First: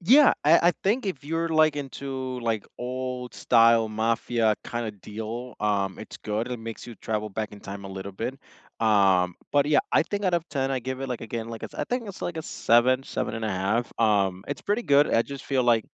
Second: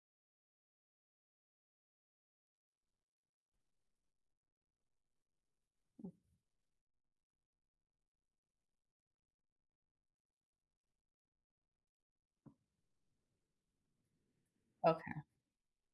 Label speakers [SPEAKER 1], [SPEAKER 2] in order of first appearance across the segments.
[SPEAKER 1] Yeah, I I think if you're, like, into, like, old-style mafia kinda deal, um, it's good, it makes you travel back in time a little bit, um, but, yeah, I think out of 10, I give it, like, again, like, it's I think it's, a 7, 7 1/2, um, it's pretty good, I
[SPEAKER 2] Okay.
[SPEAKER 1] just feel like,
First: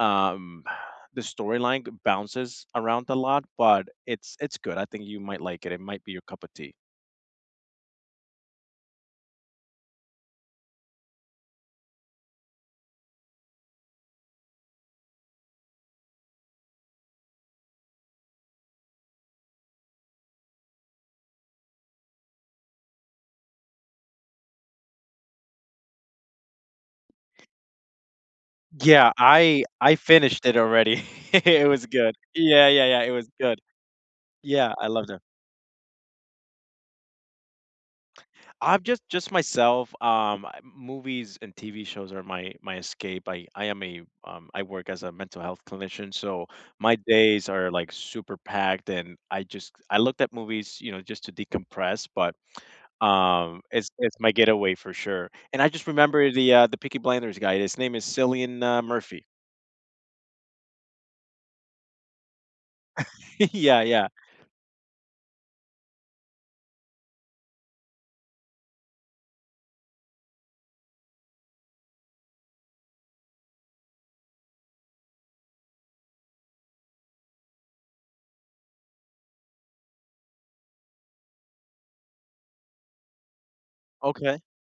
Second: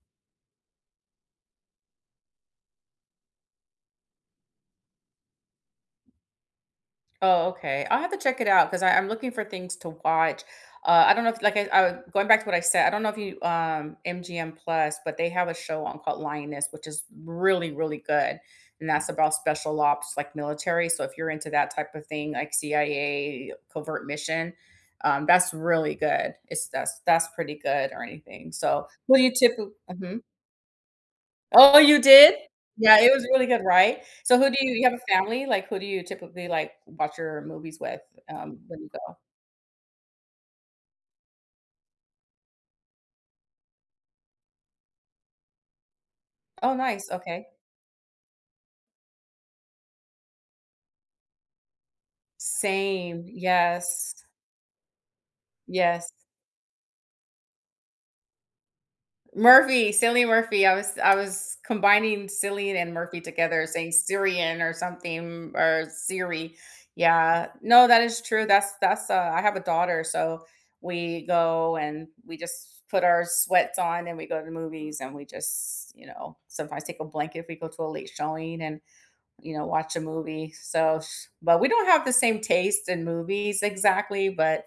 [SPEAKER 1] um, the storyline g bounces around a lot, but it's it's good I think you might like it, it might be your cup a tea.
[SPEAKER 2] Oh, okay, I'll have to check it out 'cause I I'm looking for things to watch, uh, I don't know if like I uh going back to what I said I don't know if you, um, MGM Plus but they have a show on called Lioness, which is really, really good, and that's about special ops like military, so if you're into that type of thing, like CIA covert mission, um, that's really good. It's that's that's pretty good or anything. So,
[SPEAKER 1] Yeah,
[SPEAKER 2] who do you
[SPEAKER 1] I
[SPEAKER 2] typi
[SPEAKER 1] I
[SPEAKER 2] Mhm.
[SPEAKER 1] finished it already, it
[SPEAKER 2] Oh,
[SPEAKER 1] was
[SPEAKER 2] you
[SPEAKER 1] good
[SPEAKER 2] did?
[SPEAKER 1] yeah, yeah,
[SPEAKER 2] Yeah,
[SPEAKER 1] yeah it
[SPEAKER 2] it was
[SPEAKER 1] was
[SPEAKER 2] really
[SPEAKER 1] good
[SPEAKER 2] good, right? So who do
[SPEAKER 1] yeah,
[SPEAKER 2] you you
[SPEAKER 1] I
[SPEAKER 2] have
[SPEAKER 1] loved
[SPEAKER 2] a
[SPEAKER 1] it.
[SPEAKER 2] family, like, who do you typically, like, watch your movies with, um, when
[SPEAKER 1] I've
[SPEAKER 2] you
[SPEAKER 1] just
[SPEAKER 2] go?
[SPEAKER 1] just myself, um, I m movies and TV shows are my my escape, I I am a um, I work as a mental health clinician, so
[SPEAKER 2] Oh,
[SPEAKER 1] my
[SPEAKER 2] nice,
[SPEAKER 1] days
[SPEAKER 2] okay.
[SPEAKER 1] are, like, super packed, and, I just I look at movies, you know, just to decompress, but,
[SPEAKER 2] Same,
[SPEAKER 1] um, it's
[SPEAKER 2] yes.
[SPEAKER 1] it's my getaway for sure, and I just
[SPEAKER 2] Yes.
[SPEAKER 1] remember the, uh, the Peaky Blinders guy, his name is Cillian uh Murphy.
[SPEAKER 2] Murphy, Cillian Murphy, I was I was combining Cillian and Murphy together
[SPEAKER 1] Yeah,
[SPEAKER 2] saying
[SPEAKER 1] yeah.
[SPEAKER 2] Syrian or something or Siri, yeah No, that is true, that's that's, uh I have a daughter, so, we go and we just put our sweats on and we go to the movies and we just, you know, sometimes take a blanket if we go to a late showing and, you know, watch a movie, so, if s but we don't have the same taste in movies exactly,
[SPEAKER 1] Okay.
[SPEAKER 2] but,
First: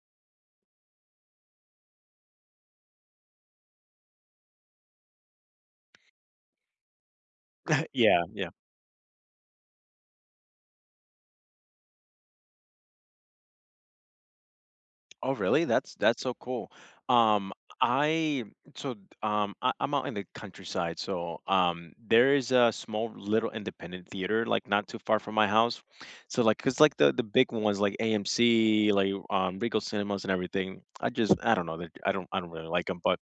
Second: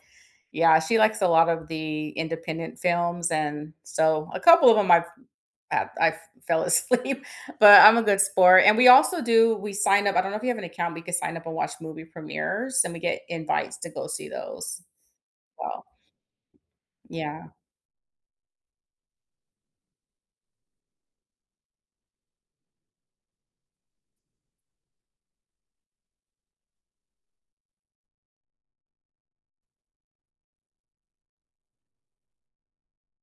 [SPEAKER 2] yeah, she likes a lot of the independent films, and, so, a couple of 'em I've I've I've fell asleep, but I'm a good
[SPEAKER 1] Yeah, yeah.
[SPEAKER 2] sport, and we also do we sign up, I don't know if you have an account, we could sign up and watch movie premieres, and we get invites to go see those.
[SPEAKER 1] Oh, really?
[SPEAKER 2] Well
[SPEAKER 1] That's that's so cool. Um,
[SPEAKER 2] Yeah.
[SPEAKER 1] I so, um I I'm out in the countryside, so, um, there is a small little independent theater, like, not too far from my house. So like 'cause like the the big ones, like AMC, like, um, Regal Cinemas and everything, I just I don't know, I don't I don't really like 'em, but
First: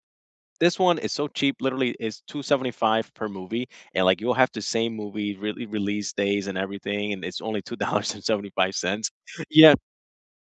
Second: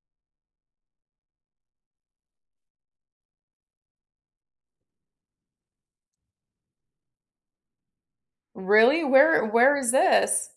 [SPEAKER 1] this one is so cheap, literally is $2.75 per movie, and like you'll have the same movie rel release days and everything, and it's only two dollars and seventy-five
[SPEAKER 2] Really?
[SPEAKER 1] cents
[SPEAKER 2] Where
[SPEAKER 1] Yeah
[SPEAKER 2] where is this?